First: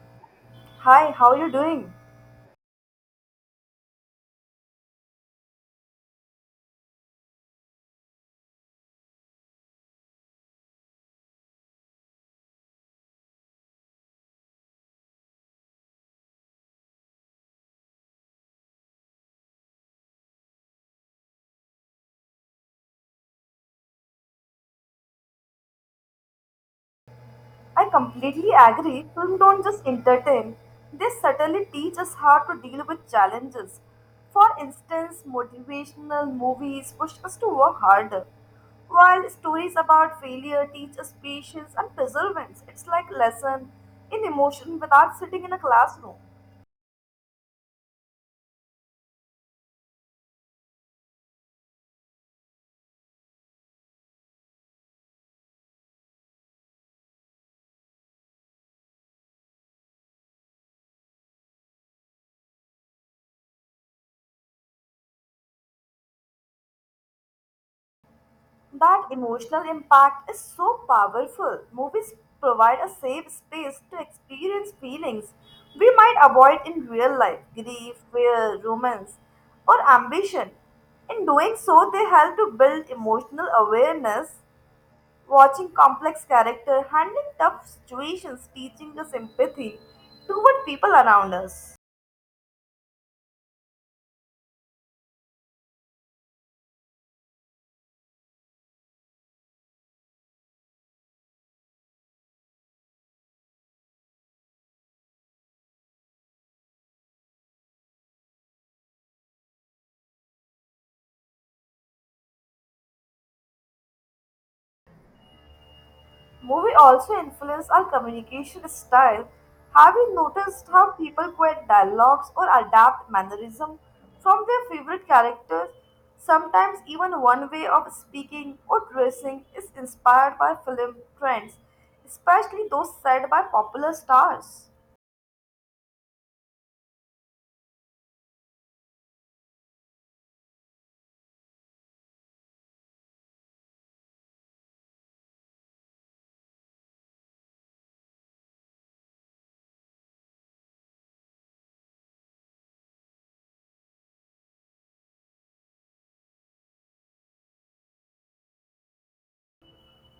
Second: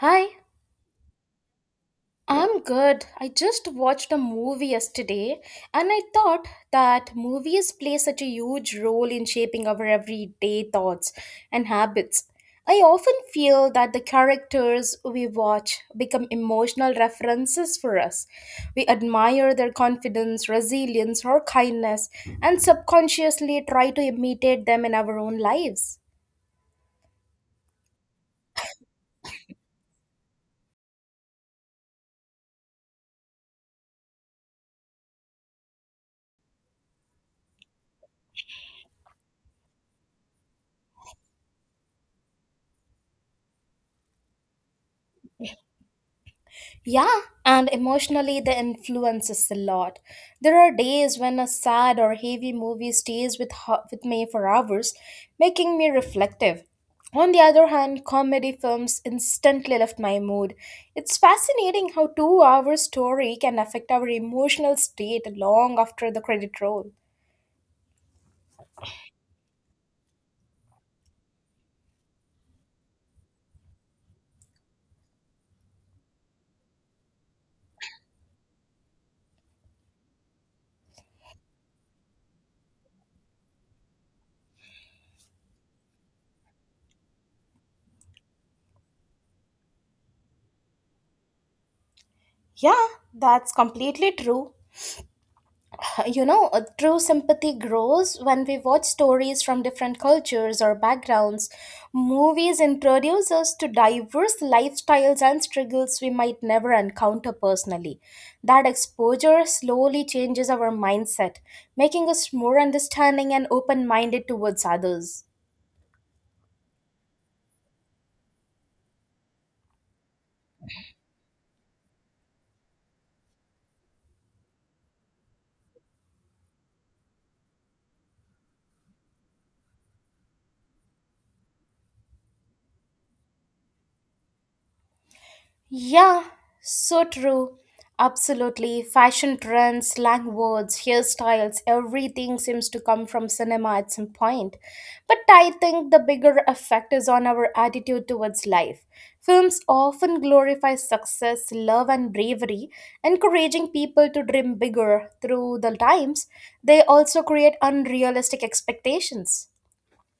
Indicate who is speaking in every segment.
Speaker 1: Hi,
Speaker 2: Hi, how are you doing?
Speaker 1: I'm good. I just watched a movie yesterday and I thought that movies play such a huge role in shaping our everyday thoughts and habits. I often feel that the characters we watch become emotional references for us. We admire their confidence, resilience, or kindness and subconsciously try to imitate them in our own lives.
Speaker 2: I completely agree. Films don't just entertain. They certainly teach us how to deal with challenges. For instance, motivational movies push us to work harder, while stories about failure teach us patience and perseverance. It's like a lesson in emotion without sitting in a classroom.
Speaker 1: Yeah, and emotionally, the influence is a lot. There are days when a sad or heavy movie stays with me for hours, making me reflective. On the other hand, comedy films instantly lift my mood. It's fascinating how 2 hour story can affect our emotional state long after the credit roll.
Speaker 2: That emotional impact is so powerful. Movies provide a safe space to experience feelings we might avoid in real life grief, fear, romance, or ambition. In doing so, they help to build emotional awareness, watching complex characters handling tough situations, teaching us empathy toward people around us.
Speaker 1: Yeah, that's completely true. True sympathy grows when we watch stories from different cultures or backgrounds. Movies introduce us to diverse lifestyles and struggles we might never encounter personally. That exposure slowly changes our mindset, making us more understanding and open minded towards others.
Speaker 2: Movie also influence our communication style. Have you noticed how people quote dialogues or adapt mannerism from their favorite characters? Sometimes even one way of speaking or dressing is inspired by film trends, especially those set by popular stars.
Speaker 1: Yeah, so true. Absolutely. Fashion trends, slang words, hairstyles, everything seems to come from cinema at some point. But I think the bigger effect is on our attitude towards life. Films often glorify success, love, and bravery, encouraging people to dream bigger through the times. They also create unrealistic expectations.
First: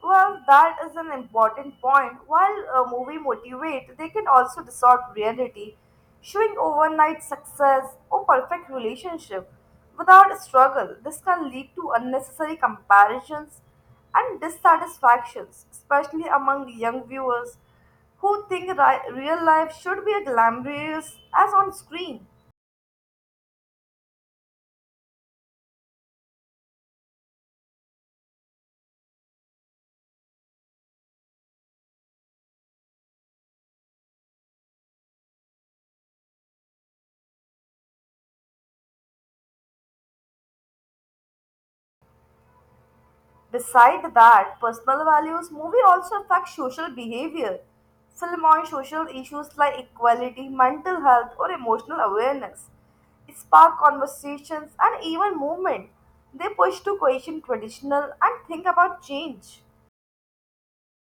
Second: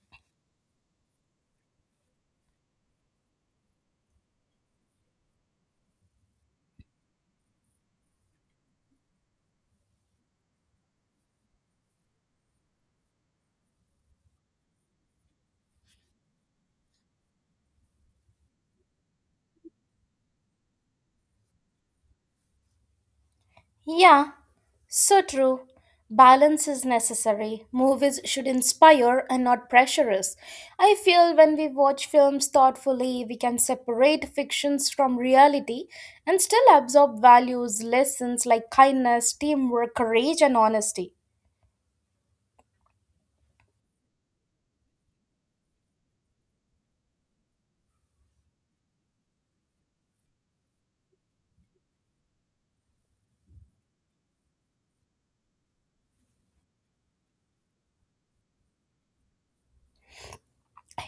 Speaker 2: Well, that is an important point. While a movie motivate, they can also distort reality, showing overnight success or perfect relationship without struggle. This can lead to unnecessary comparisons and dissatisfactions, especially among young viewers who think real life should be as glamorous as on screen.
Speaker 1: Yeah, so true. Balance is necessary. Movies should inspire and not pressure us. I feel when we watch films thoughtfully, we can separate fictions from reality and still absorb values, lessons like kindness, teamwork, courage, and honesty.
Speaker 2: Beside that, personal values movie also affect social behavior. Film on social issues like equality, mental health, or emotional awareness spark conversations and even movement. They push to question traditional and think about change.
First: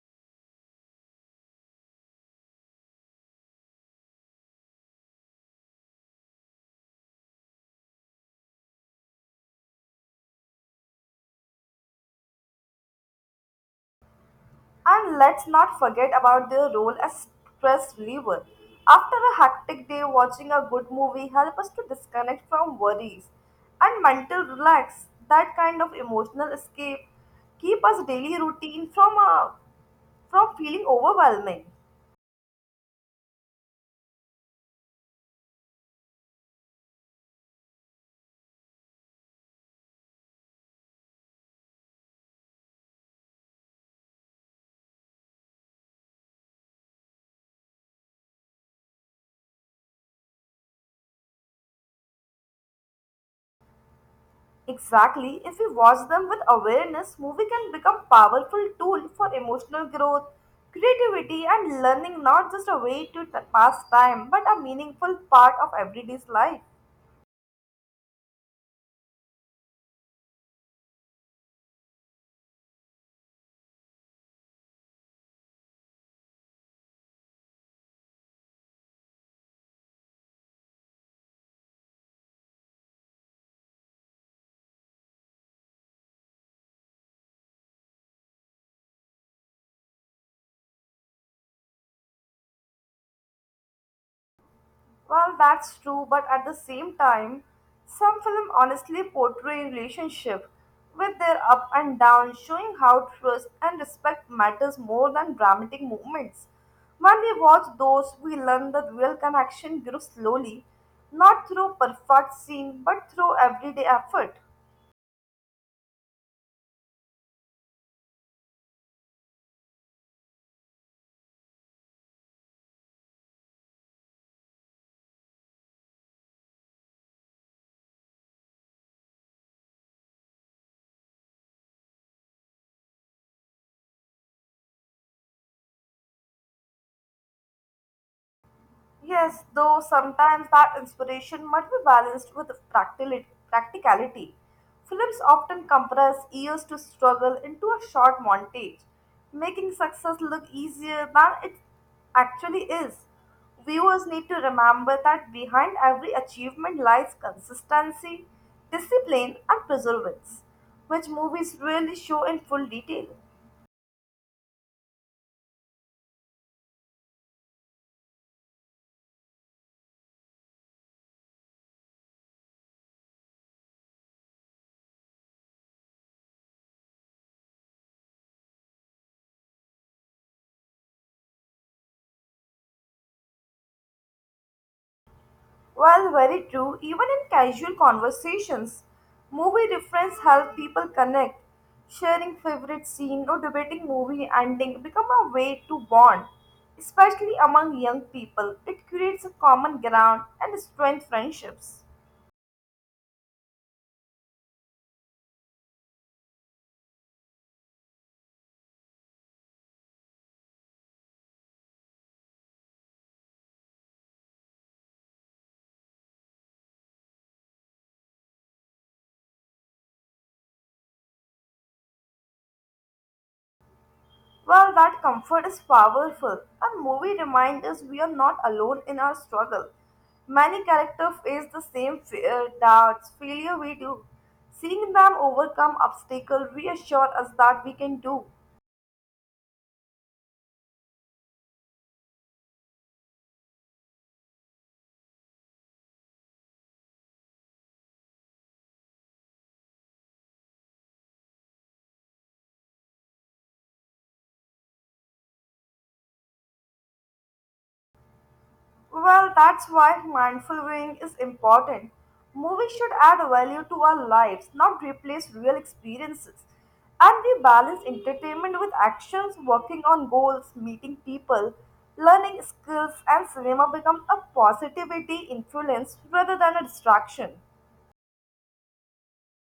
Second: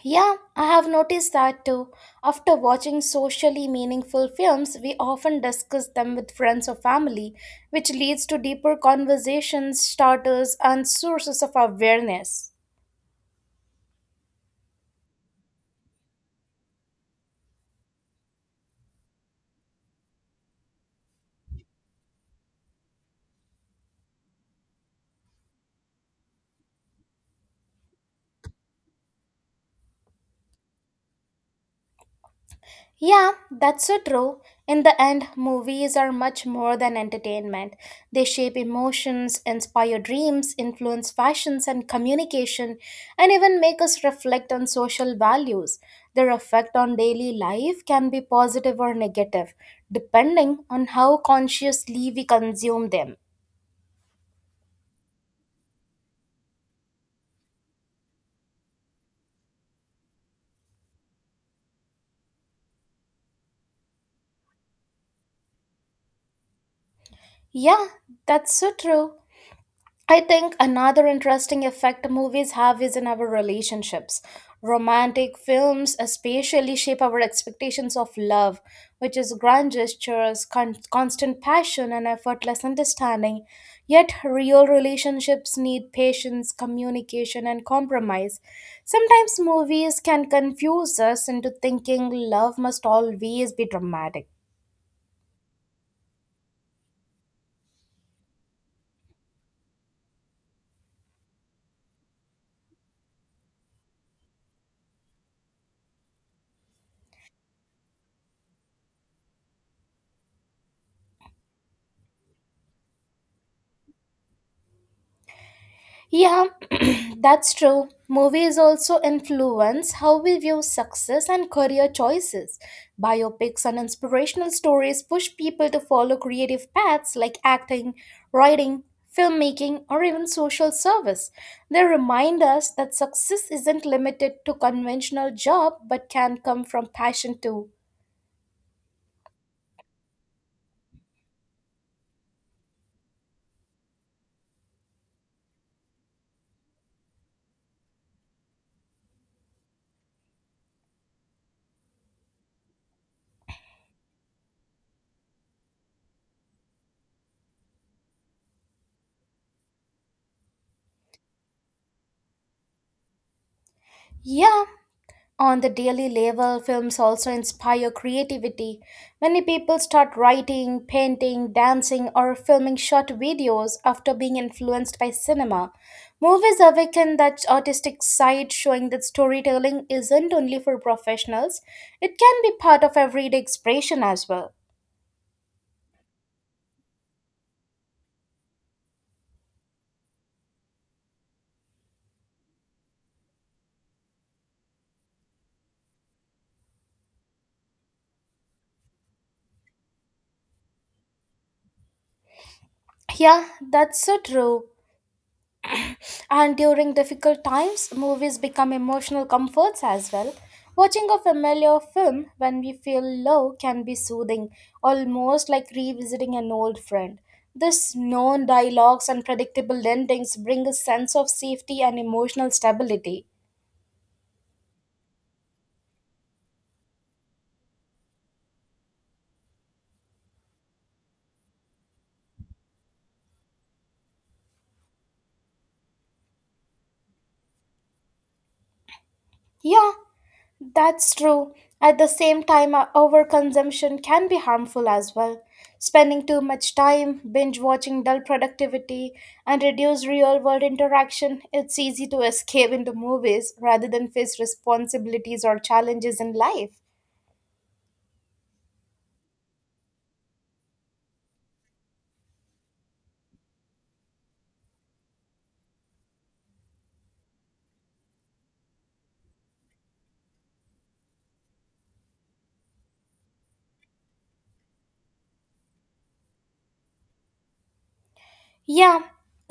Speaker 1: Yeah, I have noticed that too. After watching socially meaningful films, we often discuss them with friends or family, which leads to deeper conversations, starters, and sources of awareness.
Speaker 2: And let's not forget about their role as stress reliever. After a hectic day, watching a good movie helps us to disconnect from worries and mental relax. That kind of emotional escape keep us daily routine from feeling overwhelming.
Speaker 1: Yeah, that's so true. In the end, movies are much more than entertainment. They shape emotions, inspire dreams, influence fashions and communication, and even make us reflect on social values. Their effect on daily life can be positive or negative, depending on how consciously we consume them.
Speaker 2: Exactly, if we watch them with awareness, movie can become powerful tool for emotional growth, creativity and learning not just a way to pass time but a meaningful part of everyday's life.
Speaker 1: Yeah, that's so true. I think another interesting effect movies have is in our relationships. Romantic films especially shape our expectations of love, which is grand gestures, constant passion, and effortless understanding. Yet, real relationships need patience, communication, and compromise. Sometimes movies can confuse us into thinking love must always be dramatic.
Speaker 2: Well, that's true, but at the same time, some films honestly portray relationship with their up and down, showing how trust and respect matters more than dramatic moments. When we watch those, we learn that real connection grows slowly, not through perfect scene, but through everyday effort.
Speaker 1: Yeah, that's true. Movies also influence how we view success and career choices. Biopics and inspirational stories push people to follow creative paths like acting, writing, filmmaking, or even social service. They remind us that success isn't limited to conventional job but can come from passion too.
Speaker 2: Yes, though sometimes that inspiration must be balanced with practicality. Films often compress years to struggle into a short montage, making success look easier than it actually is. Viewers need to remember that behind every achievement lies consistency, discipline, and perseverance, which movies really show in full detail.
Speaker 1: Yeah, on the daily level, films also inspire creativity. Many people start writing, painting, dancing, or filming short videos after being influenced by cinema. Movies awaken that artistic side, showing that storytelling isn't only for professionals, it can be part of everyday expression as well.
Speaker 2: Well, very true. Even in casual conversations, movie reference help people connect. Sharing favorite scene or debating movie ending become a way to bond, especially among young people. It creates a common ground and strength friendships.
Speaker 1: Yeah, that's so true. And during difficult times, movies become emotional comforts as well. Watching a familiar film when we feel low can be soothing, almost like revisiting an old friend. This known dialogues and predictable endings bring a sense of safety and emotional stability.
Speaker 2: Well, that comfort is powerful. A movie reminds us we are not alone in our struggle. Many characters face the same fear, doubts, failure we do. Seeing them overcome obstacles reassures us that we can do.
Speaker 1: Yeah, that's true. At the same time, overconsumption can be harmful as well. Spending too much time, binge watching dull productivity, and reduce real world interaction, it's easy to escape into movies rather than face responsibilities or challenges in life.
Speaker 2: Well, that's why mindful viewing is important. Movies should add value to our lives, not replace real experiences. And we balance entertainment with actions, working on goals, meeting people, learning skills, and cinema become a positivity influence rather than a distraction.
Speaker 1: Yeah,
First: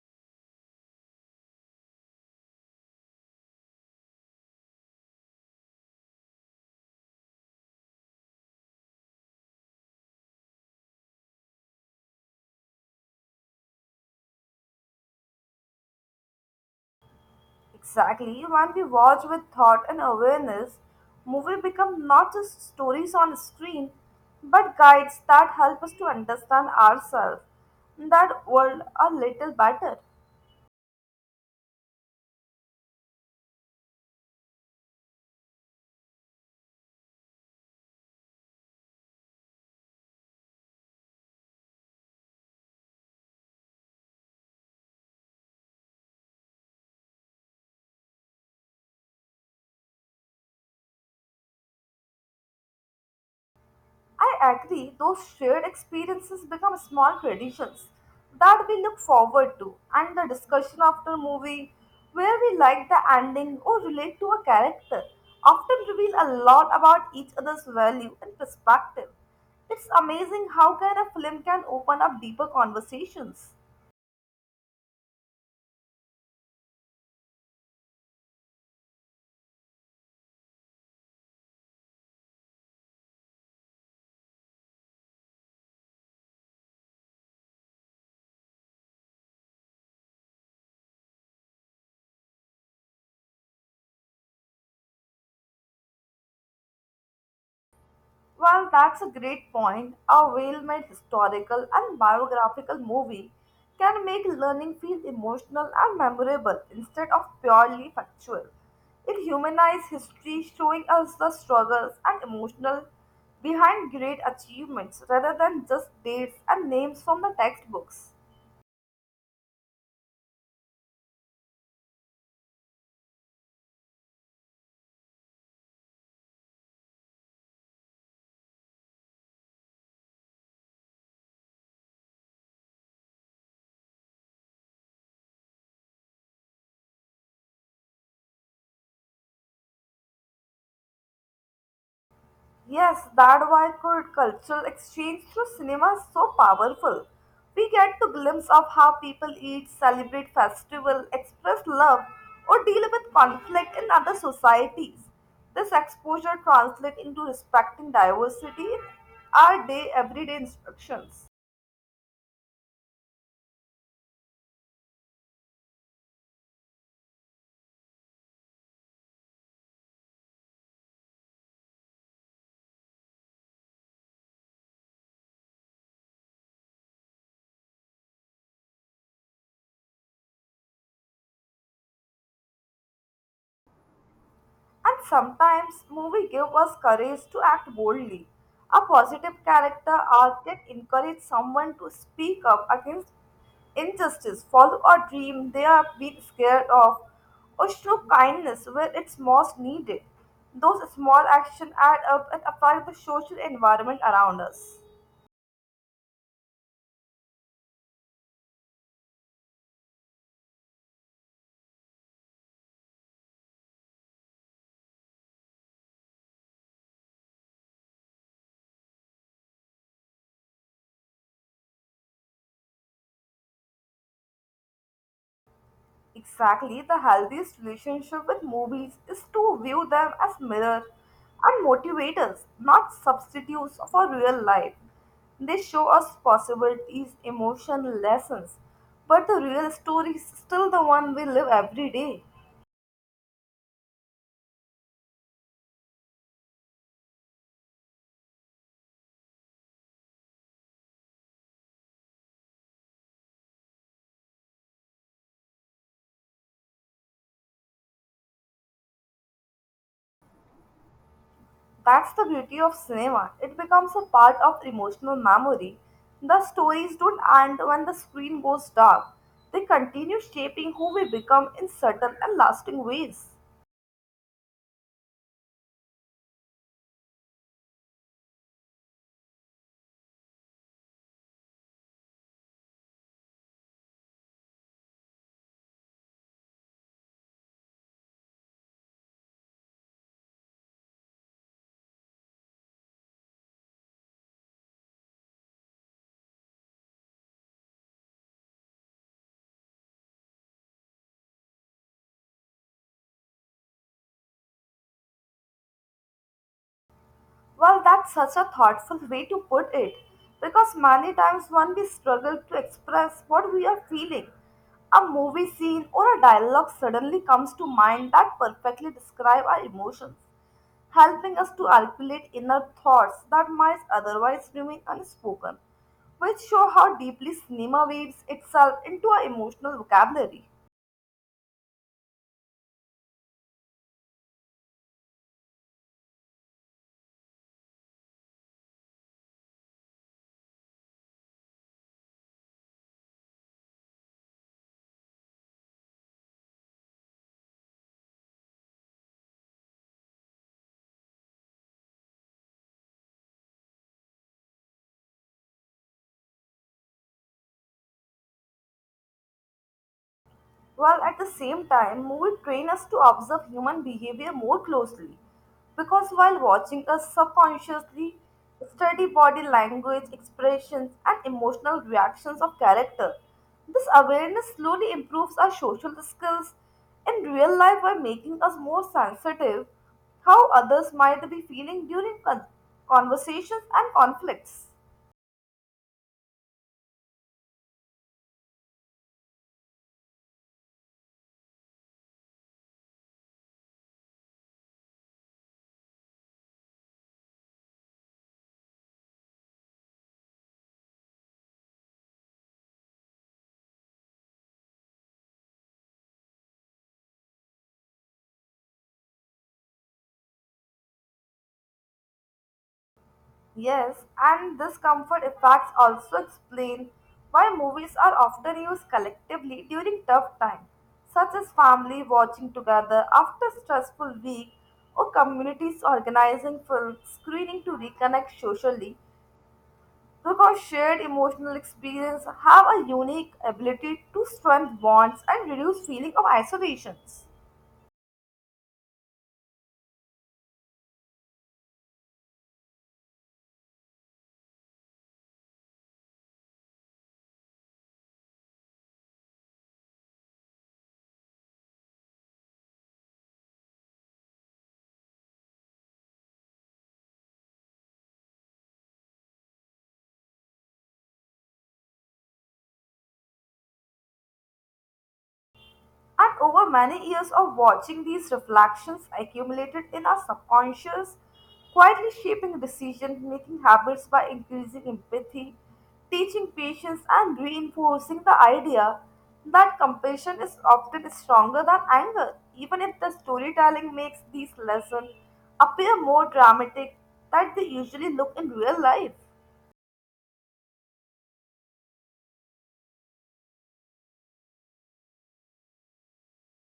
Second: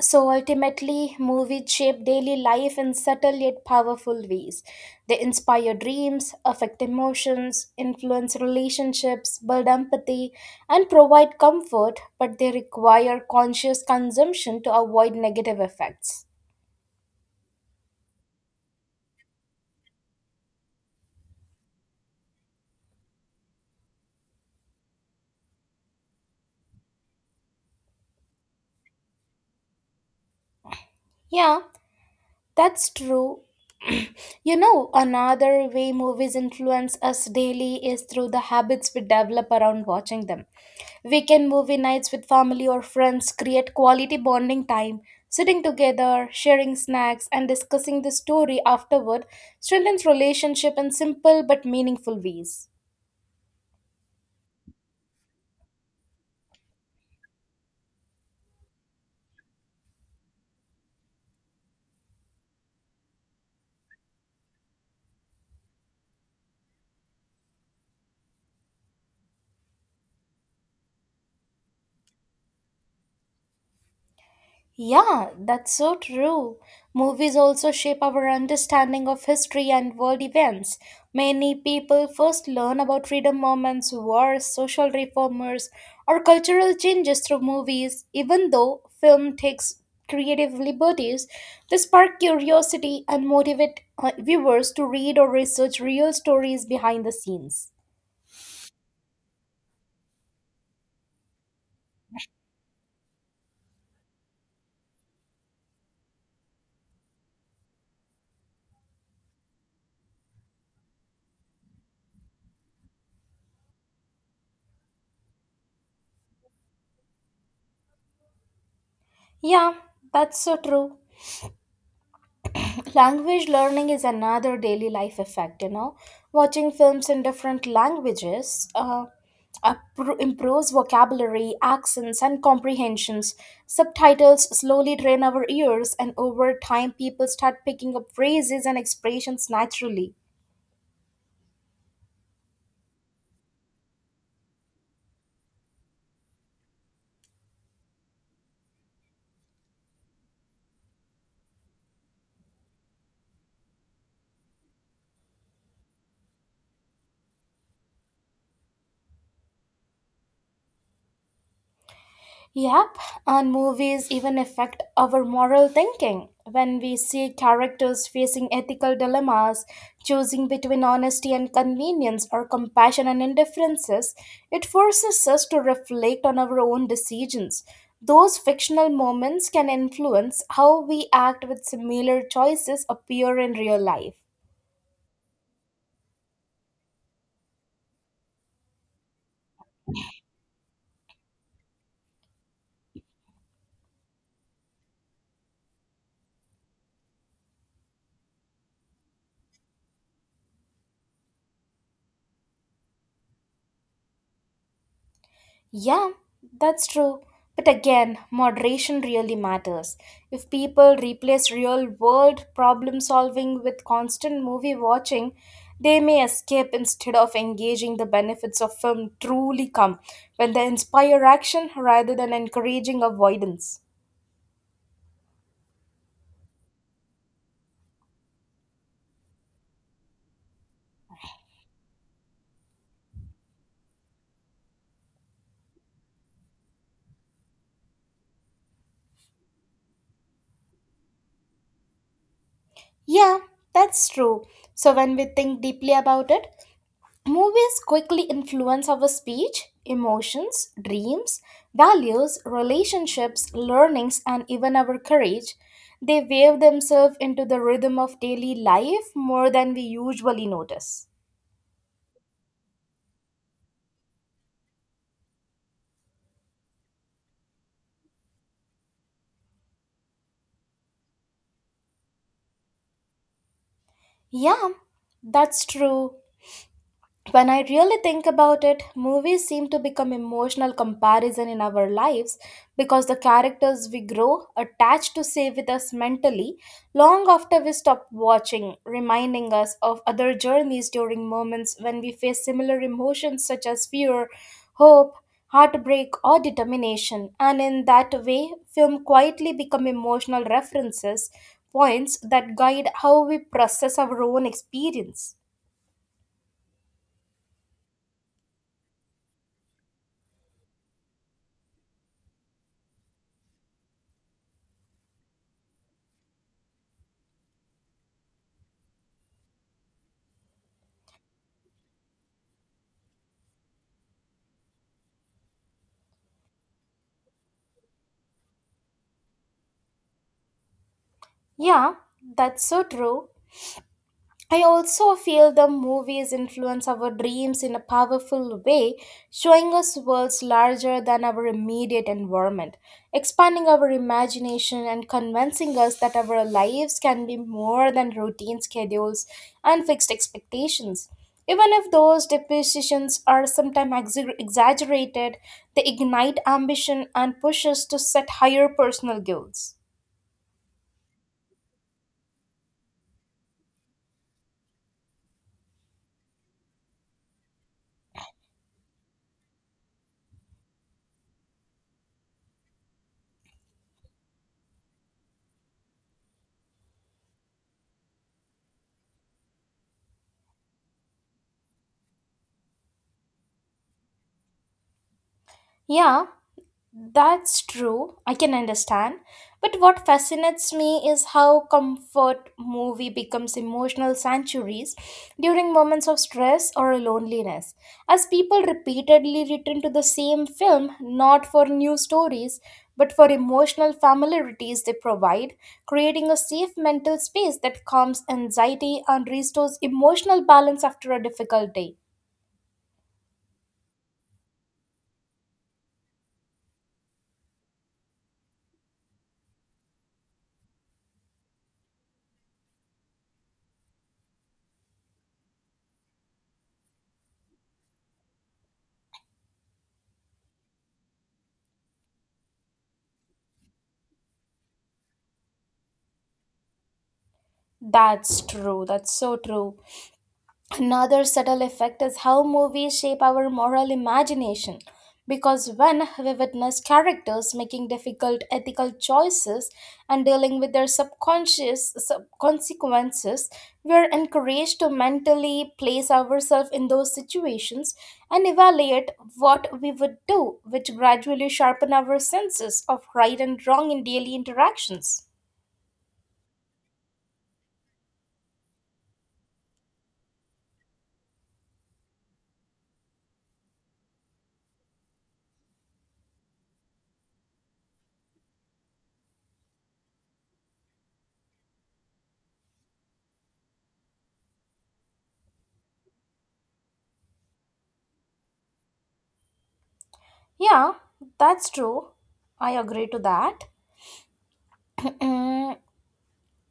Speaker 1: so ultimately, movies shape daily life in subtle yet powerful ways. They inspire dreams, affect emotions, influence relationships, build empathy, and provide comfort, but they require conscious consumption to avoid negative effects.
Speaker 2: Exactly. When we watch with thought and awareness, movie become not just stories on screen, but guides that help us to understand ourselves and that world a little better.
Speaker 1: Yeah, that's true. You know, another way movies influence us daily is through the habits we develop around watching them. Weekend movie nights with family or friends create quality bonding time. Sitting together, sharing snacks, and discussing the story afterward strengthens relationship in simple but meaningful ways.
Speaker 2: I agree, those shared experiences become small traditions that we look forward to, and the discussion after movie where we like the ending or relate to a character often reveal a lot about each other's value and perspective. It's amazing how kind of film can open up deeper conversations.
Speaker 1: Yeah, that's so true. Movies also shape our understanding of history and world events. Many people first learn about freedom movements, wars, social reformers, or cultural changes through movies. Even though film takes creative liberties, they spark curiosity and motivate viewers to read or research real stories behind the scenes.
Speaker 2: Well, that's a great point. A well made historical and biographical movie can make learning feel emotional and memorable instead of purely factual. It humanizes history, showing us the struggles and emotional behind great achievements rather than just dates and names from the textbooks.
Speaker 1: Yeah, that's so true. Language learning is another daily life effect. Watching films in different languages improves vocabulary, accents, and comprehensions. Subtitles slowly train our ears, and over time people start picking up phrases and expressions naturally.
Speaker 2: Yes, that's why could cultural exchange through cinema is so powerful. We get to glimpse of how people eat, celebrate festival, express love, or deal with conflict in other societies. This exposure translates into respecting diversity in our day everyday instructions.
Speaker 1: Yep, and movies even affect our moral thinking. When we see characters facing ethical dilemmas, choosing between honesty and convenience or compassion and indifferences, it forces us to reflect on our own decisions. Those fictional moments can influence how we act with similar choices appear in real life.
Speaker 2: And sometimes movie give us courage to act boldly. A positive character arc can encourage someone to speak up against injustice, follow a dream they are being scared of, or show kindness where it's most needed. Those small actions add up and affect the social environment around us.
Speaker 1: Yeah, that's true. But again, moderation really matters. If people replace real world problem solving with constant movie watching, they may escape instead of engaging. The benefits of film truly come when they inspire action rather than encouraging avoidance.
Speaker 2: Exactly, the healthiest relationship with movies is to view them as mirrors and motivators, not substitutes for real life. They show us possibilities, emotion, lessons, but the real story is still the one we live every day.
Speaker 1: Yeah, that's true. So when we think deeply about it, movies quickly influence our speech, emotions, dreams, values, relationships, learnings, and even our courage. They wave themselves into the rhythm of daily life more than we usually notice.
Speaker 2: That's the beauty of cinema. It becomes a part of emotional memory. The stories don't end when the screen goes dark. They continue shaping who we become in subtle and lasting ways.
Speaker 1: Yeah, that's true. When I really think about it, movies seem to become emotional comparison in our lives because the characters we grow attached to stay with us mentally long after we stop watching, reminding us of other journeys during moments when we face similar emotions such as fear, hope, heartbreak or determination. And in that way, film quietly become emotional references points that guide how we process our own experience.
Speaker 2: Well, that's such a thoughtful way to put it because many times when we struggle to express what we are feeling, a movie scene or a dialogue suddenly comes to mind that perfectly describe our emotions, helping us to articulate inner thoughts that might otherwise remain unspoken, which show how deeply cinema weaves itself into our emotional vocabulary.
Speaker 1: Yeah, that's so true. I also feel the movies influence our dreams in a powerful way, showing us worlds larger than our immediate environment, expanding our imagination and convincing us that our lives can be more than routine schedules and fixed expectations. Even if those depositions are sometimes exaggerated, they ignite ambition and push us to set higher personal goals.
Speaker 2: While at the same time, movies train us to observe human behavior more closely because while watching us subconsciously study body language, expressions, and emotional reactions of character. This awareness slowly improves our social skills in real life by making us more sensitive how others might be feeling during conversations and conflicts.
Speaker 1: Yeah, that's true, I can understand. But what fascinates me is how comfort movie becomes emotional sanctuaries during moments of stress or loneliness. As people repeatedly return to the same film, not for new stories, but for emotional familiarities they provide, creating a safe mental space that calms anxiety and restores emotional balance after a difficult day.
Speaker 2: Yes, and this comfort effects also explain why movies are often used collectively during tough times, such as family watching together after a stressful week or communities organizing film screening to reconnect socially because shared emotional experience have a unique ability to strengthen bonds and reduce feeling of isolations.
Speaker 1: That's true, that's so true. Another subtle effect is how movies shape our moral imagination. Because when we witness characters making difficult ethical choices and dealing with their consequences, we are encouraged to mentally place ourselves in those situations and evaluate what we would do, which gradually sharpen our senses of right and wrong in daily interactions.
Speaker 2: And over many years of watching these reflections accumulated in our subconscious, quietly shaping decision making habits by increasing empathy, teaching patience, and reinforcing the idea that compassion is often stronger than anger, even if the storytelling makes these lessons appear more dramatic than they usually look in real life.
Speaker 1: Yeah, that's true. I agree to that. Mm,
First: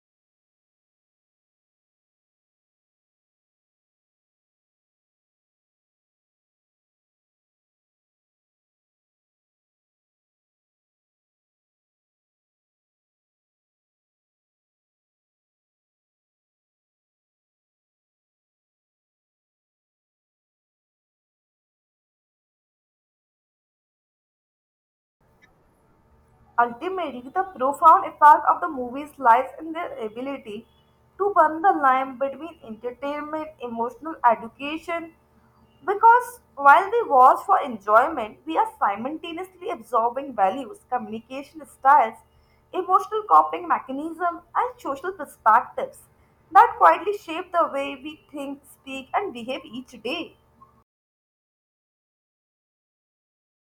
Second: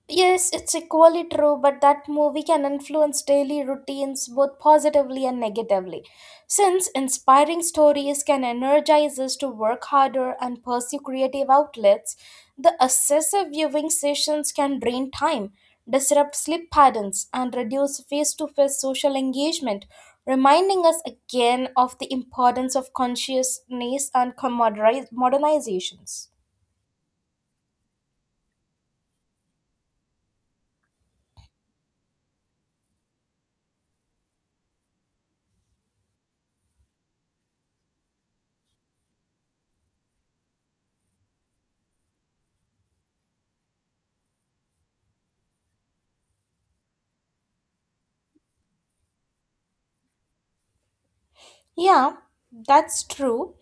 Speaker 1: yes, it's equally true, but that movie can influence daily routines both positively and negatively. Since inspiring stories can energize us to work harder and pursue creative outlets, the excessive viewing sessions can drain time, disrupt sleep patterns, and reduce face to face social engagement, reminding us again of the importance of consciousness and modernizations.
Speaker 2: Ultimately, the profound effect of the movies lies in their ability to burn the line between entertainment, emotional education, because while we watch for enjoyment, we are simultaneously absorbing values, communication styles, emotional coping mechanisms, and social perspectives that quietly shape the way we think, speak, and behave each day.
Speaker 1: Yeah, that's true.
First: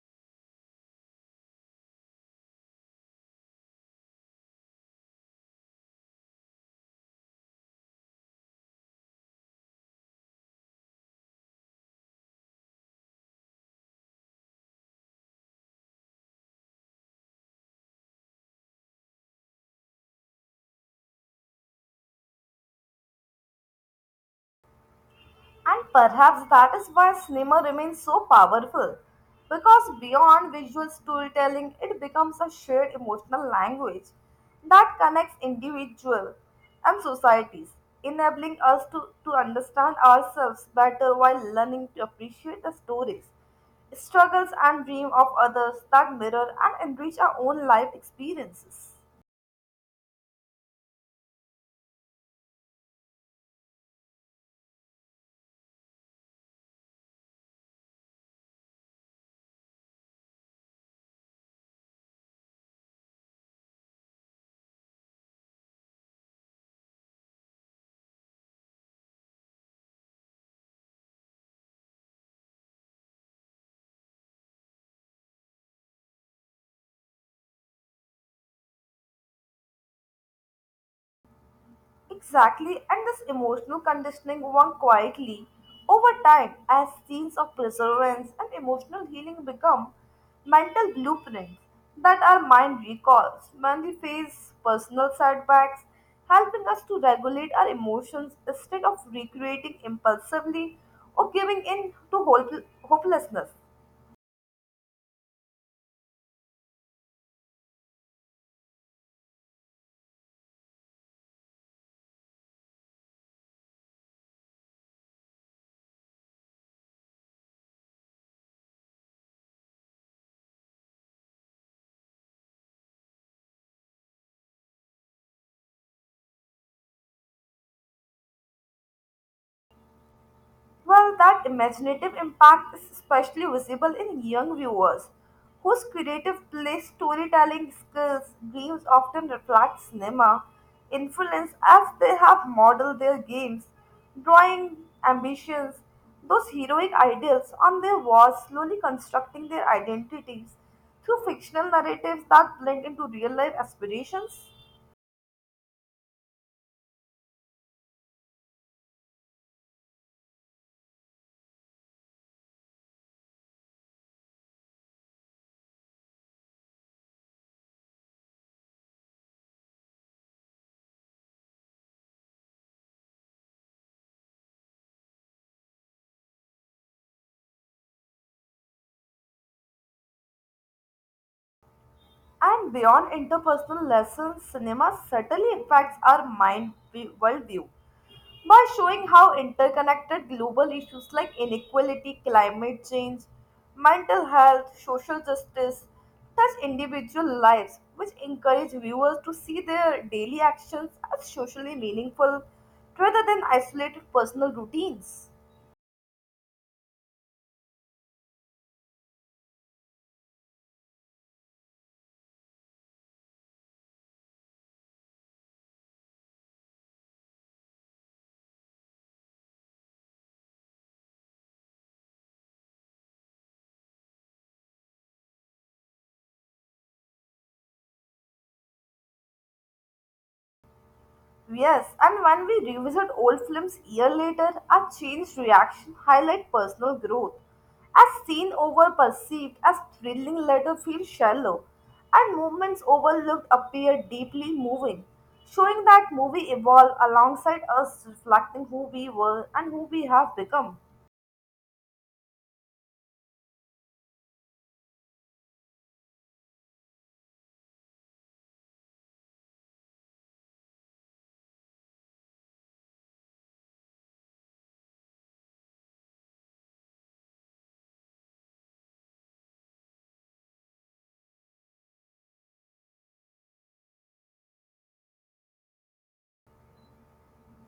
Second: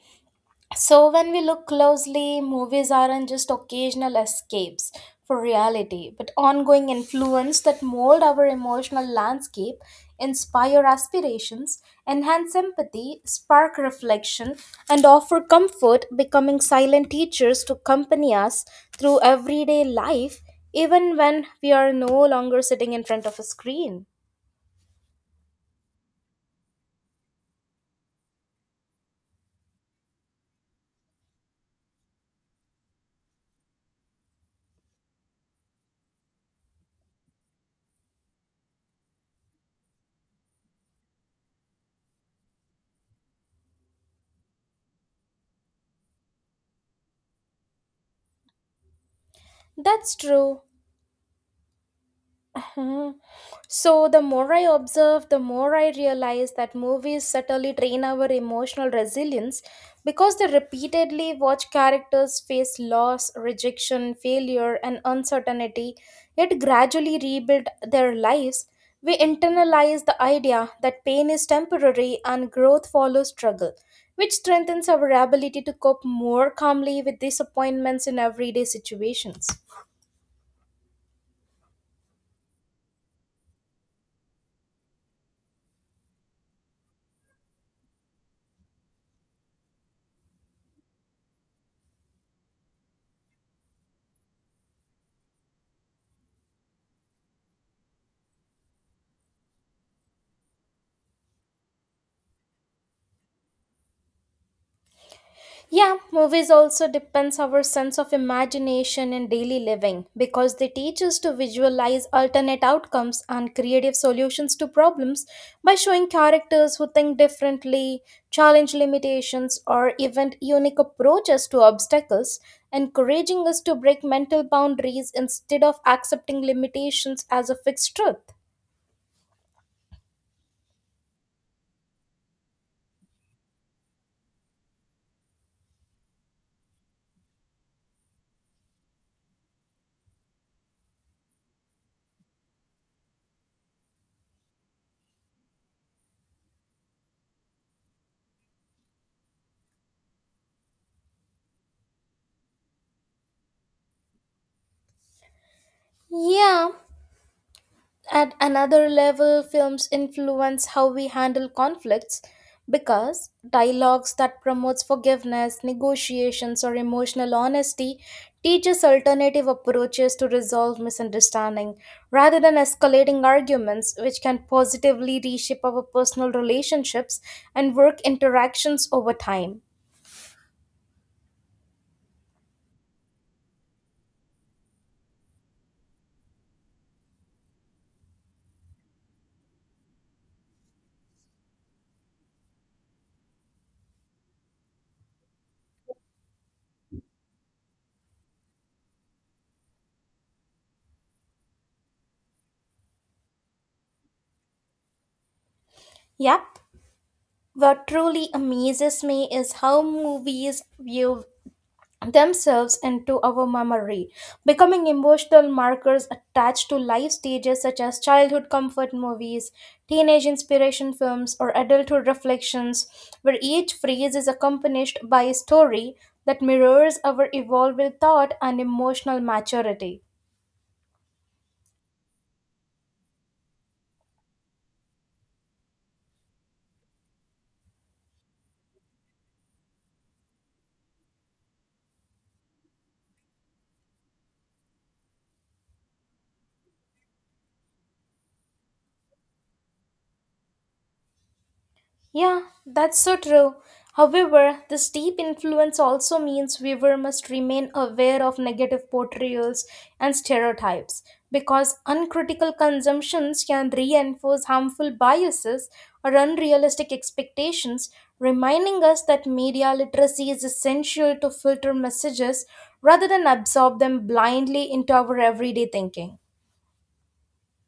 Speaker 1: So, when we look closely, movies aren't just occasional escapes for reality, but ongoing influence that mold our emotional landscape, inspire aspirations, enhance empathy, spark reflection, and offer comfort, becoming silent teachers to accompany us through everyday life, even when we are no longer sitting in front of a screen.
Speaker 2: And perhaps that is why cinema remains so powerful. Because beyond visual storytelling, it becomes a shared emotional language that connects individuals and societies, enabling us to understand ourselves better while learning to appreciate the stories, struggles, and dreams of others that mirror and enrich our own life experiences.
Speaker 1: That's true. Hmm. So, the more I observe, the more I realize that movies subtly train our emotional resilience because they repeatedly watch characters face loss, rejection, failure, and uncertainty, yet gradually rebuild their lives. We internalize the idea that pain is temporary and growth follows struggle, which strengthens our ability to cope more calmly with disappointments in everyday situations.
Speaker 2: Exactly, and this emotional conditioning won quietly over time as scenes of perseverance and emotional healing become mental blueprints that our mind recalls when we face personal setbacks, helping us to regulate our emotions instead of recreating impulsively or giving in to hopelessness.
Speaker 1: Yeah, movies also depends our sense of imagination in daily living because they teach us to visualize alternate outcomes and creative solutions to problems by showing characters who think differently, challenge limitations, or even unique approaches to obstacles, encouraging us to break mental boundaries instead of accepting limitations as a fixed truth.
Speaker 2: Well, that imaginative impact is especially visible in young viewers, whose creative play storytelling skills games often reflect cinema influence as they have modeled their games, drawing ambitions, those heroic ideals on their walls, slowly constructing their identities through fictional narratives that blend into real life aspirations.
Speaker 1: Yeah, at another level, films influence how we handle conflicts because dialogues that promotes forgiveness, negotiations or emotional honesty teaches alternative approaches to resolve misunderstanding rather than escalating arguments which can positively reshape our personal relationships and work interactions over time.
Speaker 2: And beyond interpersonal lessons, cinema subtly impacts our mind worldview by showing how interconnected global issues like inequality, climate change, mental health, social justice touch individual lives, which encourage viewers to see their daily actions as socially meaningful rather than isolated personal routines.
Speaker 1: Yep. What truly amazes me is how movies view themselves into our memory, becoming emotional markers attached to life stages such as childhood comfort movies, teenage inspiration films, or adulthood reflections, where each phrase is accompanied by a story that mirrors our evolving thought and emotional maturity.
Speaker 2: Yes, and when we revisit old films year later, our changed reaction highlight personal growth. As seen over perceived as thrilling later feel shallow, and moments overlooked appear deeply moving, showing that movie evolved alongside us reflecting who we were and who we have become.
Speaker 1: Yeah, that's so true. However, this deep influence also means viewer must remain aware of negative portrayals and stereotypes because uncritical consumptions can reinforce harmful biases or unrealistic expectations, reminding us that media literacy is essential to filter messages rather than absorb them blindly into our everyday thinking.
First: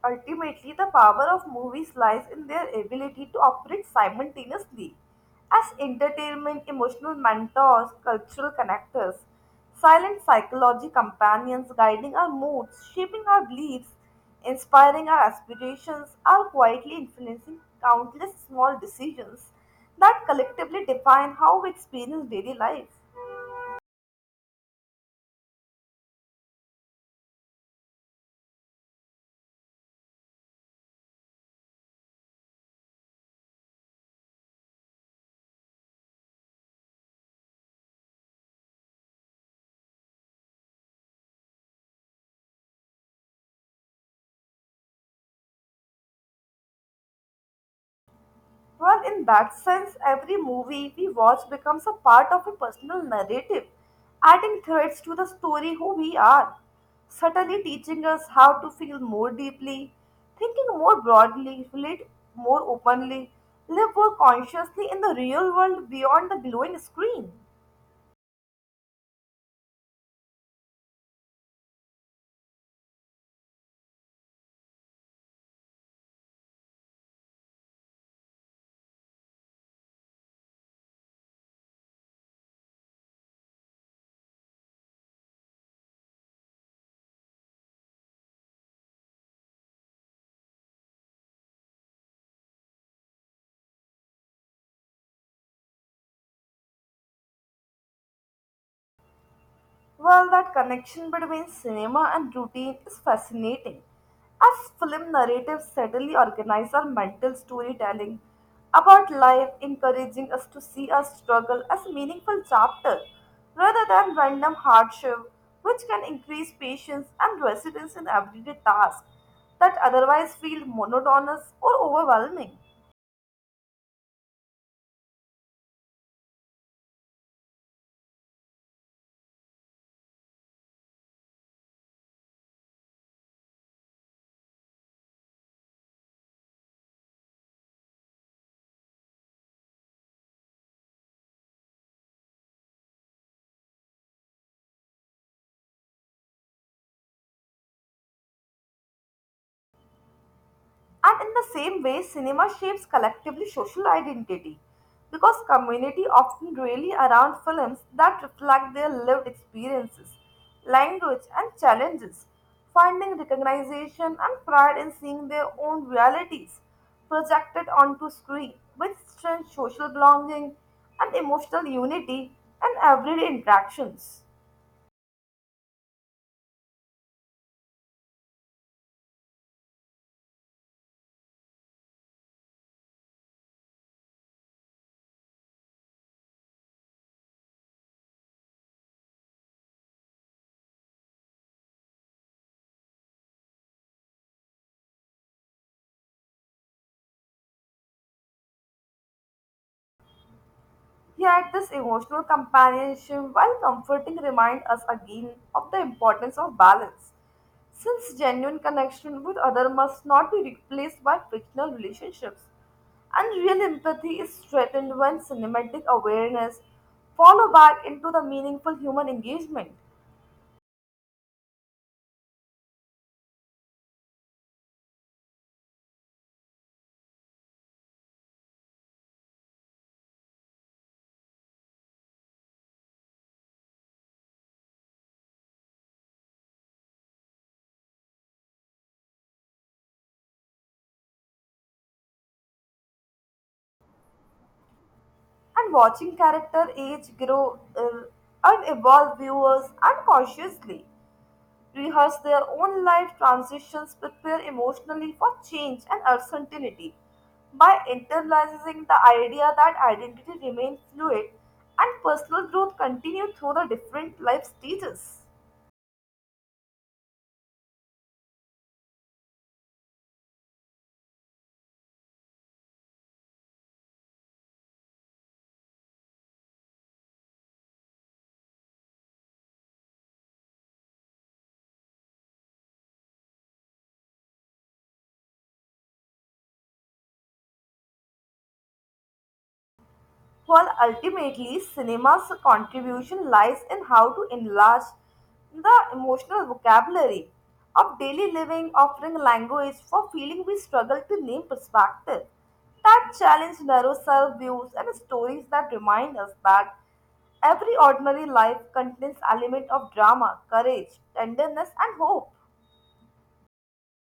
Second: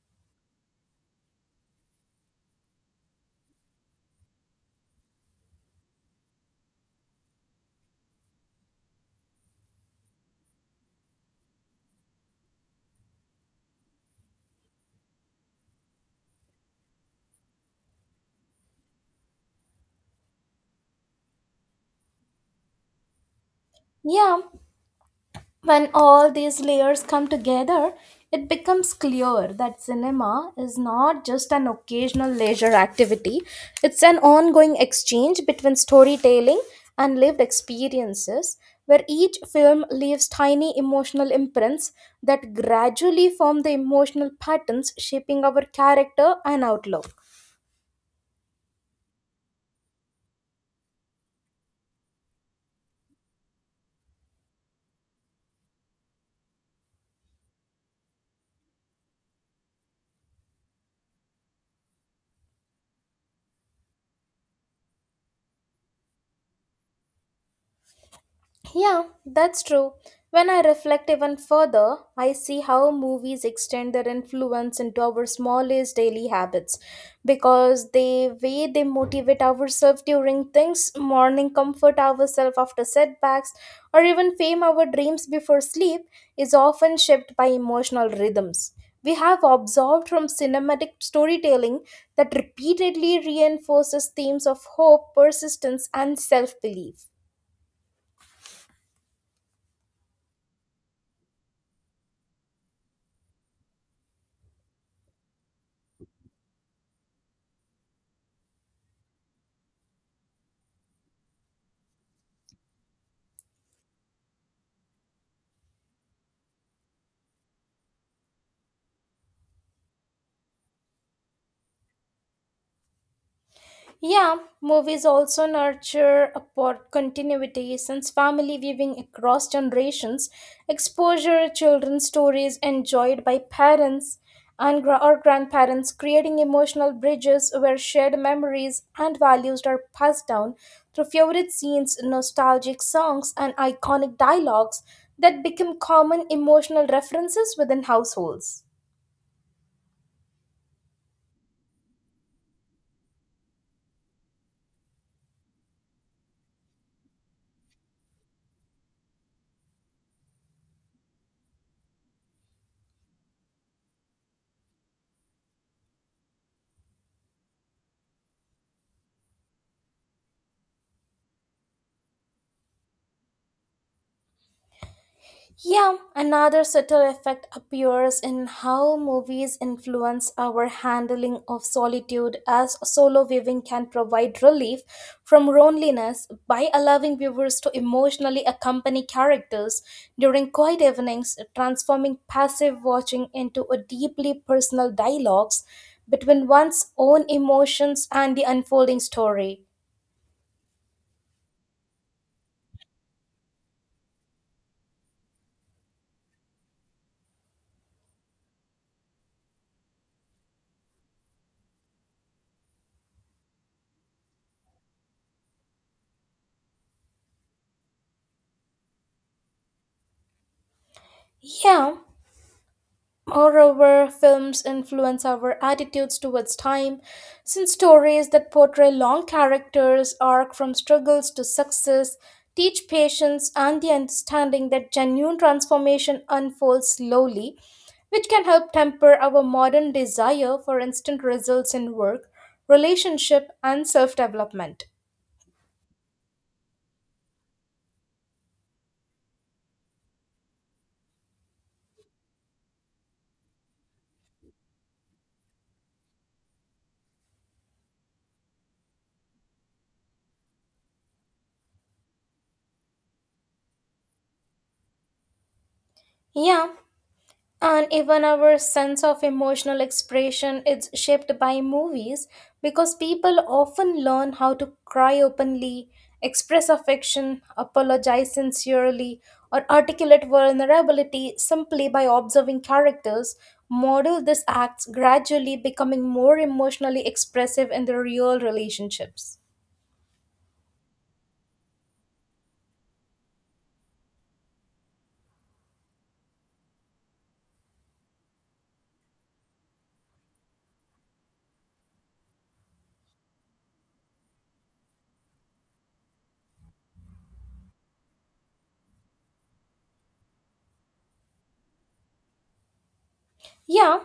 Speaker 2: Ultimately, the power of movies lies in their ability to operate simultaneously as entertainment, emotional mentors, cultural connectors, silent psychology companions guiding our moods, shaping our beliefs, inspiring our aspirations, are quietly influencing countless small decisions that collectively define how we experience daily life.
Speaker 1: Yeah, when all these layers come together, it becomes clear that cinema is not just an occasional leisure activity, it's an ongoing exchange between storytelling and lived experiences, where each film leaves tiny emotional imprints that gradually form the emotional patterns shaping our character and outlook.
Speaker 2: Well, in that sense, every movie we watch becomes a part of a personal narrative, adding threads to the story who we are, subtly teaching us how to feel more deeply, thinking more broadly, relate more openly, live more consciously in the real world beyond the glowing screen.
Speaker 1: Yeah, that's true. When I reflect even further, I see how movies extend their influence into our smallest daily habits because the way they motivate ourselves during things, morning comfort ourselves after setbacks, or even frame our dreams before sleep is often shaped by emotional rhythms. We have observed from cinematic storytelling that repeatedly reinforces themes of hope, persistence, and self belief.
Speaker 2: Well, that connection between cinema and routine is fascinating, as film narratives subtly organize our mental storytelling about life, encouraging us to see our struggle as a meaningful chapter rather than random hardship, which can increase patience and resilience in everyday tasks that otherwise feel monotonous or overwhelming.
Speaker 1: Yeah, movies also nurture upward continuity since family viewing across generations, exposure children's stories enjoyed by parents and or grandparents, creating emotional bridges where shared memories and values are passed down through favorite scenes, nostalgic songs, and iconic dialogues that become common emotional references within households.
Speaker 2: And in the same way, cinema shapes collectively social identity because community often rally around films that reflect their lived experiences, language, and challenges, finding recognition and pride in seeing their own realities projected onto screen, which strengthens social belonging and emotional unity in everyday interactions.
Speaker 1: Yeah, another subtle effect appears in how movies influence our handling of solitude, as solo viewing can provide relief from loneliness by allowing viewers to emotionally accompany characters during quiet evenings, transforming passive watching into a deeply personal dialogues between one's own emotions and the unfolding story.
Speaker 2: Yet, this emotional companionship, while comforting, reminds us again of the importance of balance, since genuine connection with other must not be replaced by fictional relationships. And real empathy is threatened when cinematic awareness follow back into the meaningful human engagement.
Speaker 1: Yeah, moreover, films influence our attitudes towards time, since stories that portray long characters' arc from struggles to success teach patience and the understanding that genuine transformation unfolds slowly, which can help temper our modern desire for instant results in work, relationship, and self development.
Speaker 2: And watching character age, grow, and evolve viewers unconsciously rehearse their own life transitions, prepare emotionally for change and uncertainty, by internalizing the idea that identity remains fluid and personal growth continue through the different life stages.
Speaker 1: Yeah, and even our sense of emotional expression is shaped by movies because people often learn how to cry openly, express affection, apologize sincerely, or articulate vulnerability simply by observing characters model these acts gradually becoming more emotionally expressive in their real relationships.
Speaker 2: While ultimately cinema's contribution lies in how to enlarge the emotional vocabulary of daily living, offering language for feeling we struggle to name, perspective that challenge narrow self views, and stories that remind us that every ordinary life contains element of drama, courage, tenderness, and hope.
Speaker 1: Yeah,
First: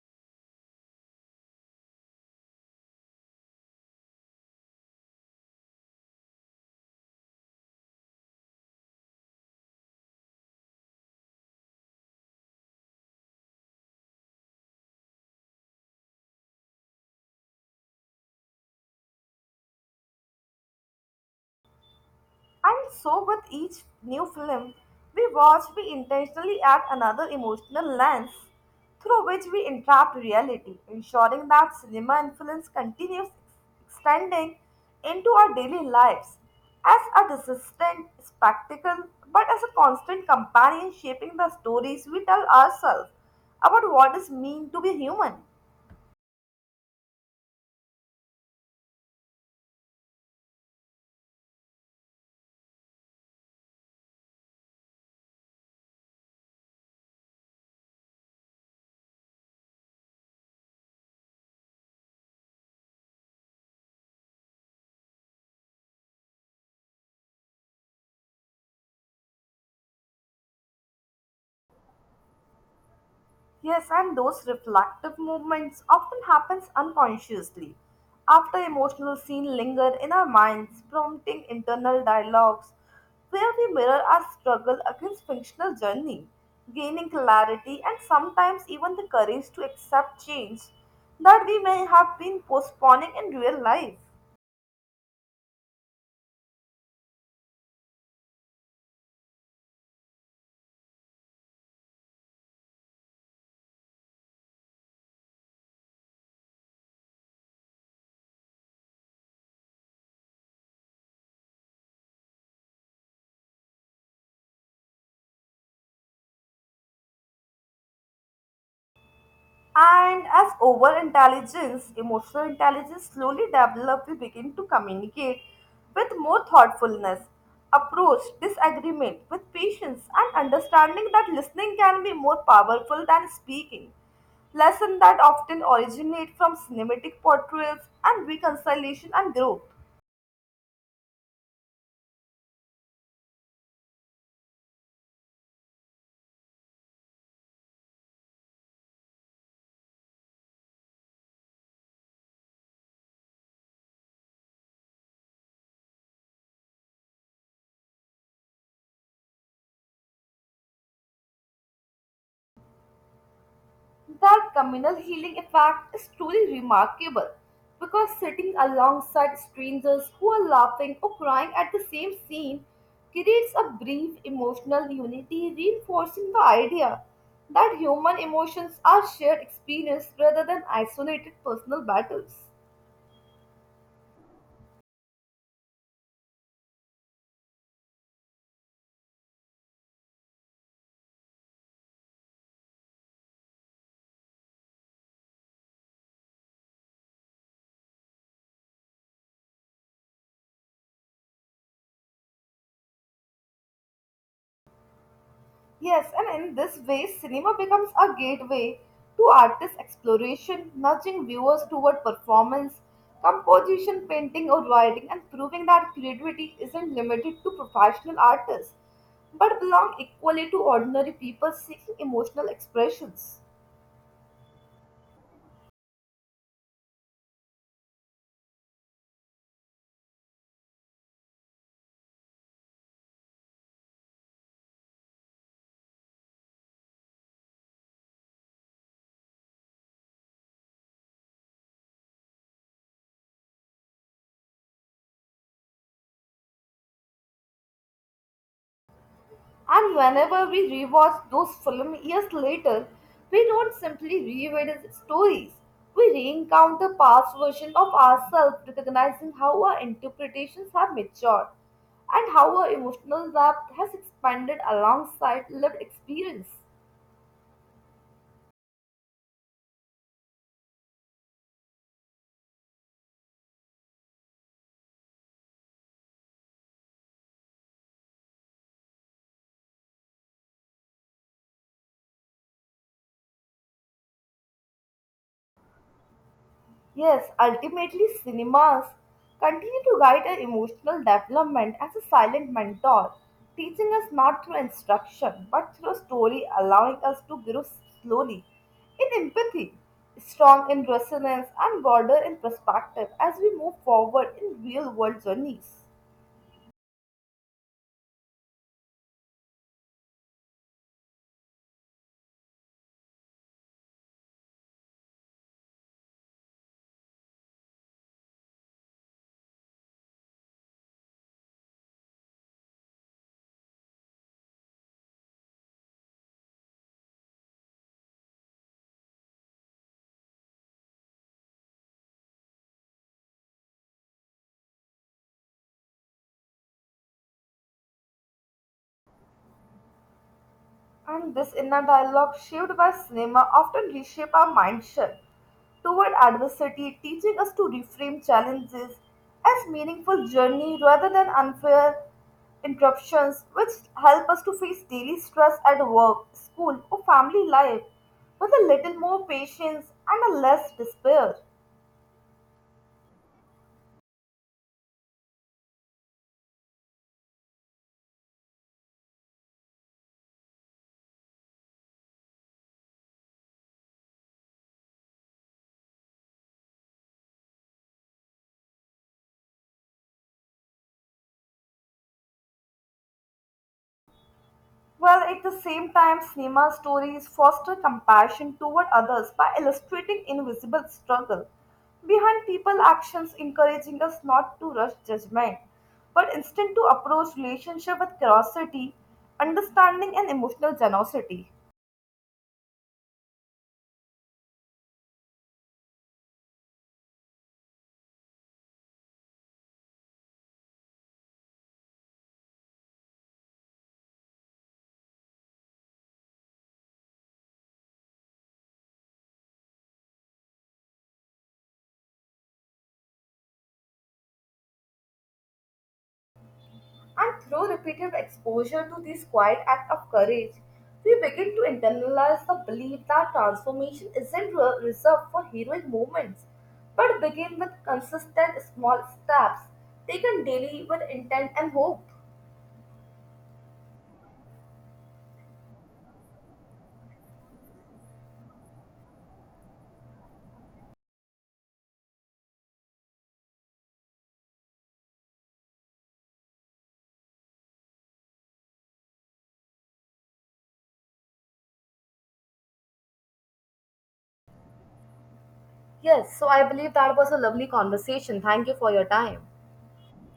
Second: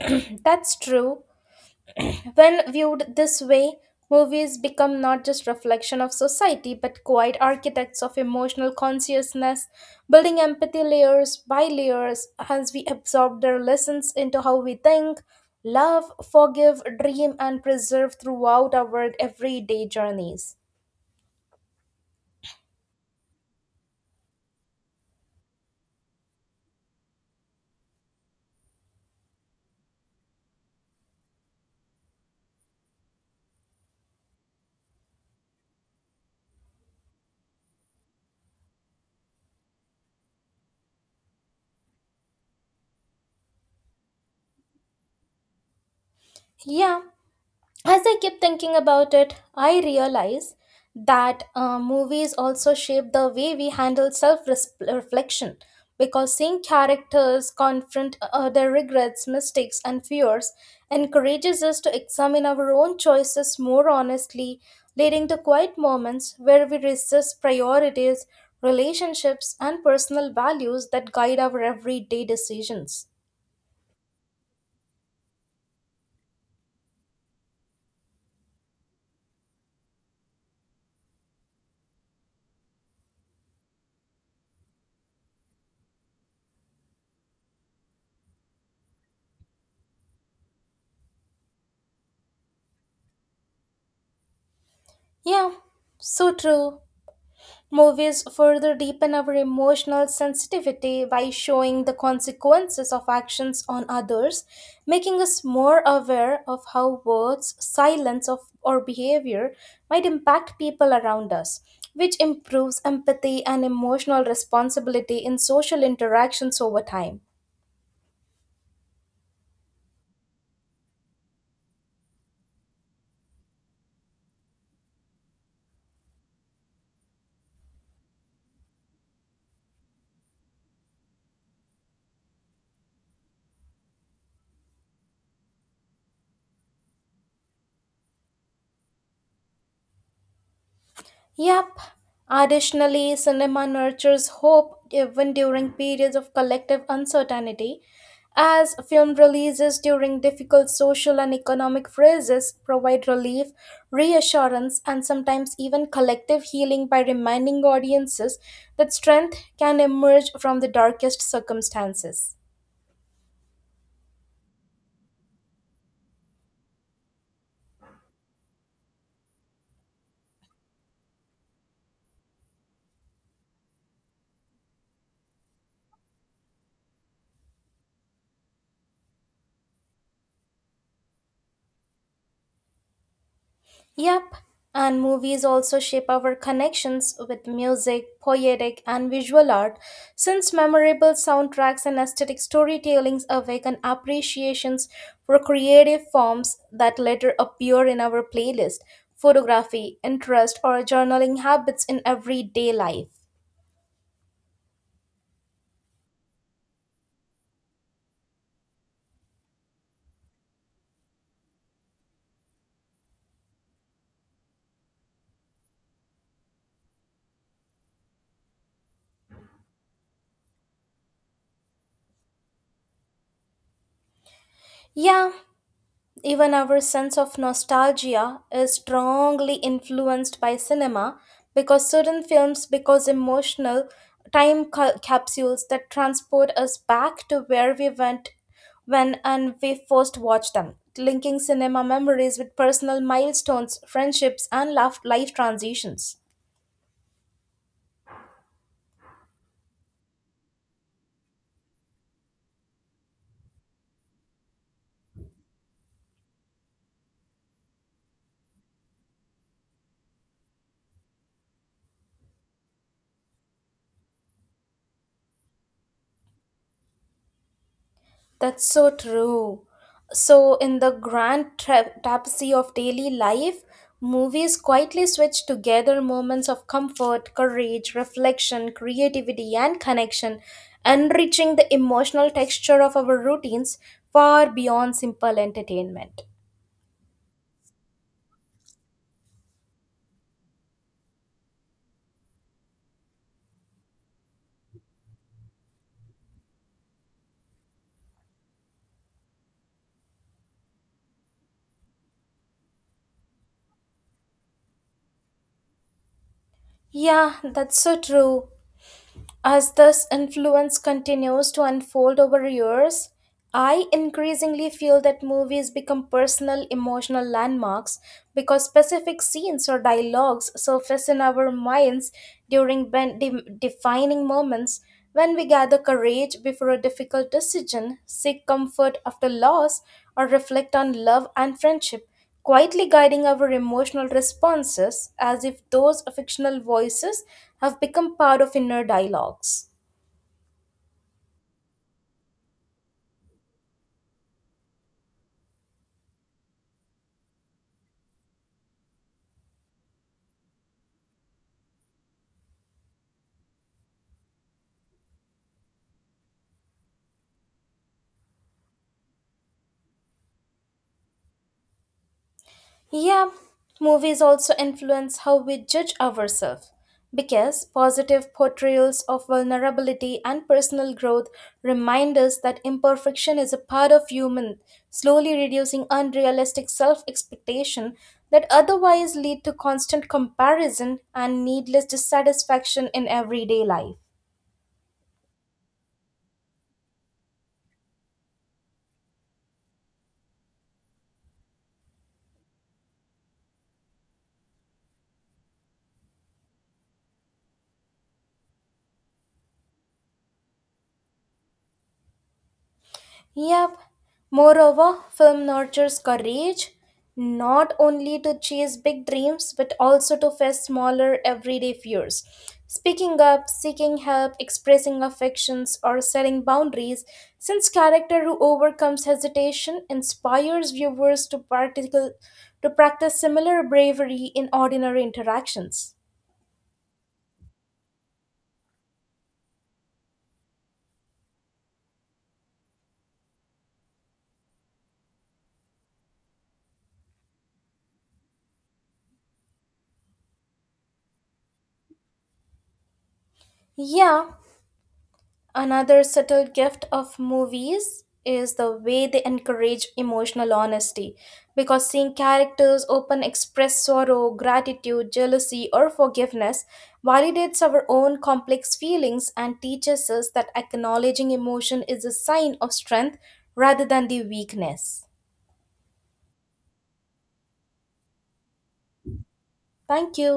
Speaker 1: that's true. When viewed this way, movies become not just reflection of society but quiet architects of emotional consciousness, building empathy layers by layers as we absorb their lessons into how we think, love, forgive, dream and preserve throughout our everyday journeys.
Speaker 2: And so, with each new film we watch, we intentionally add another emotional lens through which we entrap reality, ensuring that cinema influence continues extending into our daily lives as a distant spectacle but as a constant companion shaping the stories we tell ourselves about what it means to be human.
Speaker 1: Yeah, as I keep thinking about it, I realize that movies also shape the way we handle self reflection because seeing characters confront their regrets, mistakes, and fears encourages us to examine our own choices more honestly, leading to quiet moments where we resist priorities, relationships, and personal values that guide our everyday decisions.
Speaker 2: Yes, and those reflective movements often happens unconsciously. After emotional scene linger in our minds, prompting internal dialogues where we mirror our struggle against functional journey, gaining clarity and sometimes even the courage to accept change that we may have been postponing in real life.
Speaker 1: Yeah, so true. Movies further deepen our emotional sensitivity by showing the consequences of actions on others, making us more aware of how words, silence, of, or behavior might impact people around us, which improves empathy and emotional responsibility in social interactions over time.
Speaker 2: And as over intelligence, emotional intelligence slowly develop, we begin to communicate with more thoughtfulness, approach disagreement with patience, and understanding that listening can be more powerful than speaking. Lessons that often originate from cinematic portrayals and reconciliation and growth.
Speaker 1: Yep. Additionally, cinema nurtures hope even during periods of collective uncertainty, as film releases during difficult social and economic phases provide relief, reassurance, and sometimes even collective healing by reminding audiences that strength can emerge from the darkest circumstances.
Speaker 2: That communal healing effect is truly remarkable because sitting alongside strangers who are laughing or crying at the same scene creates a brief emotional unity, reinforcing the idea that human emotions are shared experience rather than isolated personal battles.
Speaker 1: Yep, and movies also shape our connections with music, poetic, and visual art, since memorable soundtracks and aesthetic storytellings awaken appreciations for creative forms that later appear in our playlist, photography, interest, or journaling habits in everyday life.
Speaker 2: Yes, and in this way, cinema becomes a gateway to artist exploration, nudging viewers toward performance, composition, painting, or writing, and proving that creativity isn't limited to professional artists but belong equally to ordinary people seeking emotional expressions.
Speaker 1: Yeah, even our sense of nostalgia is strongly influenced by cinema because certain films because emotional capsules that transport us back to where we went when and we first watched them linking cinema memories with personal milestones friendships and life transitions.
Speaker 2: And whenever we rewatch those films years later, we don't simply revisit the stories. We reencount the past versions of ourselves, recognizing how our interpretations have matured and how our emotional depth has expanded alongside lived experience.
Speaker 1: That's so true. So, in the grand tapestry of daily life, movies quietly switch together moments of comfort, courage, reflection, creativity, and connection, enriching the emotional texture of our routines far beyond simple entertainment.
Speaker 2: Yes, ultimately, cinemas continue to guide our emotional development as a silent mentor, teaching us not through instruction but through story, allowing us to grow slowly in empathy, strong in resonance, and broader in perspective as we move forward in real world journeys.
Speaker 1: Yeah, that's so true. As this influence continues to unfold over years, I increasingly feel that movies become personal emotional landmarks because specific scenes or dialogues surface in our minds during defining moments when we gather courage before a difficult decision, seek comfort after loss, or reflect on love and friendship quietly guiding our emotional responses as if those fictional voices have become part of inner dialogues.
Speaker 2: And this inner dialogue shaped by cinema often reshape our mindset toward adversity, teaching us to reframe challenges as meaningful journey rather than unfair interruptions, which help us to face daily stress at work, school, or family life with a little more patience and a less despair.
Speaker 1: Yeah, movies also influence how we judge ourselves because positive portrayals of vulnerability and personal growth remind us that imperfection is a part of human, slowly reducing unrealistic self expectation that otherwise lead to constant comparison and needless dissatisfaction in everyday life.
Speaker 2: Well, at the same time, cinema stories foster compassion toward others by illustrating invisible struggle behind people actions, encouraging us not to rush judgment, but instead to approach relationship with curiosity, understanding, and emotional generosity.
Speaker 1: Yep. Moreover, film nurtures courage not only to chase big dreams but also to face smaller everyday fears. Speaking up, seeking help, expressing affections, or setting boundaries, since character who overcomes hesitation inspires viewers to practical to practice similar bravery in ordinary interactions.
Speaker 2: And through repeated exposure to this quiet act of courage, we begin to internalize the belief that transformation isn't reserved for heroic movements, but begin with consistent small steps taken daily with intent and hope.
Speaker 1: Yeah, another subtle gift of movies is the way they encourage emotional honesty because seeing characters open express sorrow, gratitude, jealousy, or forgiveness validates our own complex feelings and teaches us that acknowledging emotion is a sign of strength rather than the weakness.
Speaker 2: Yes, so I believe that was a lovely conversation. Thank you for your time.
Speaker 1: Thank you.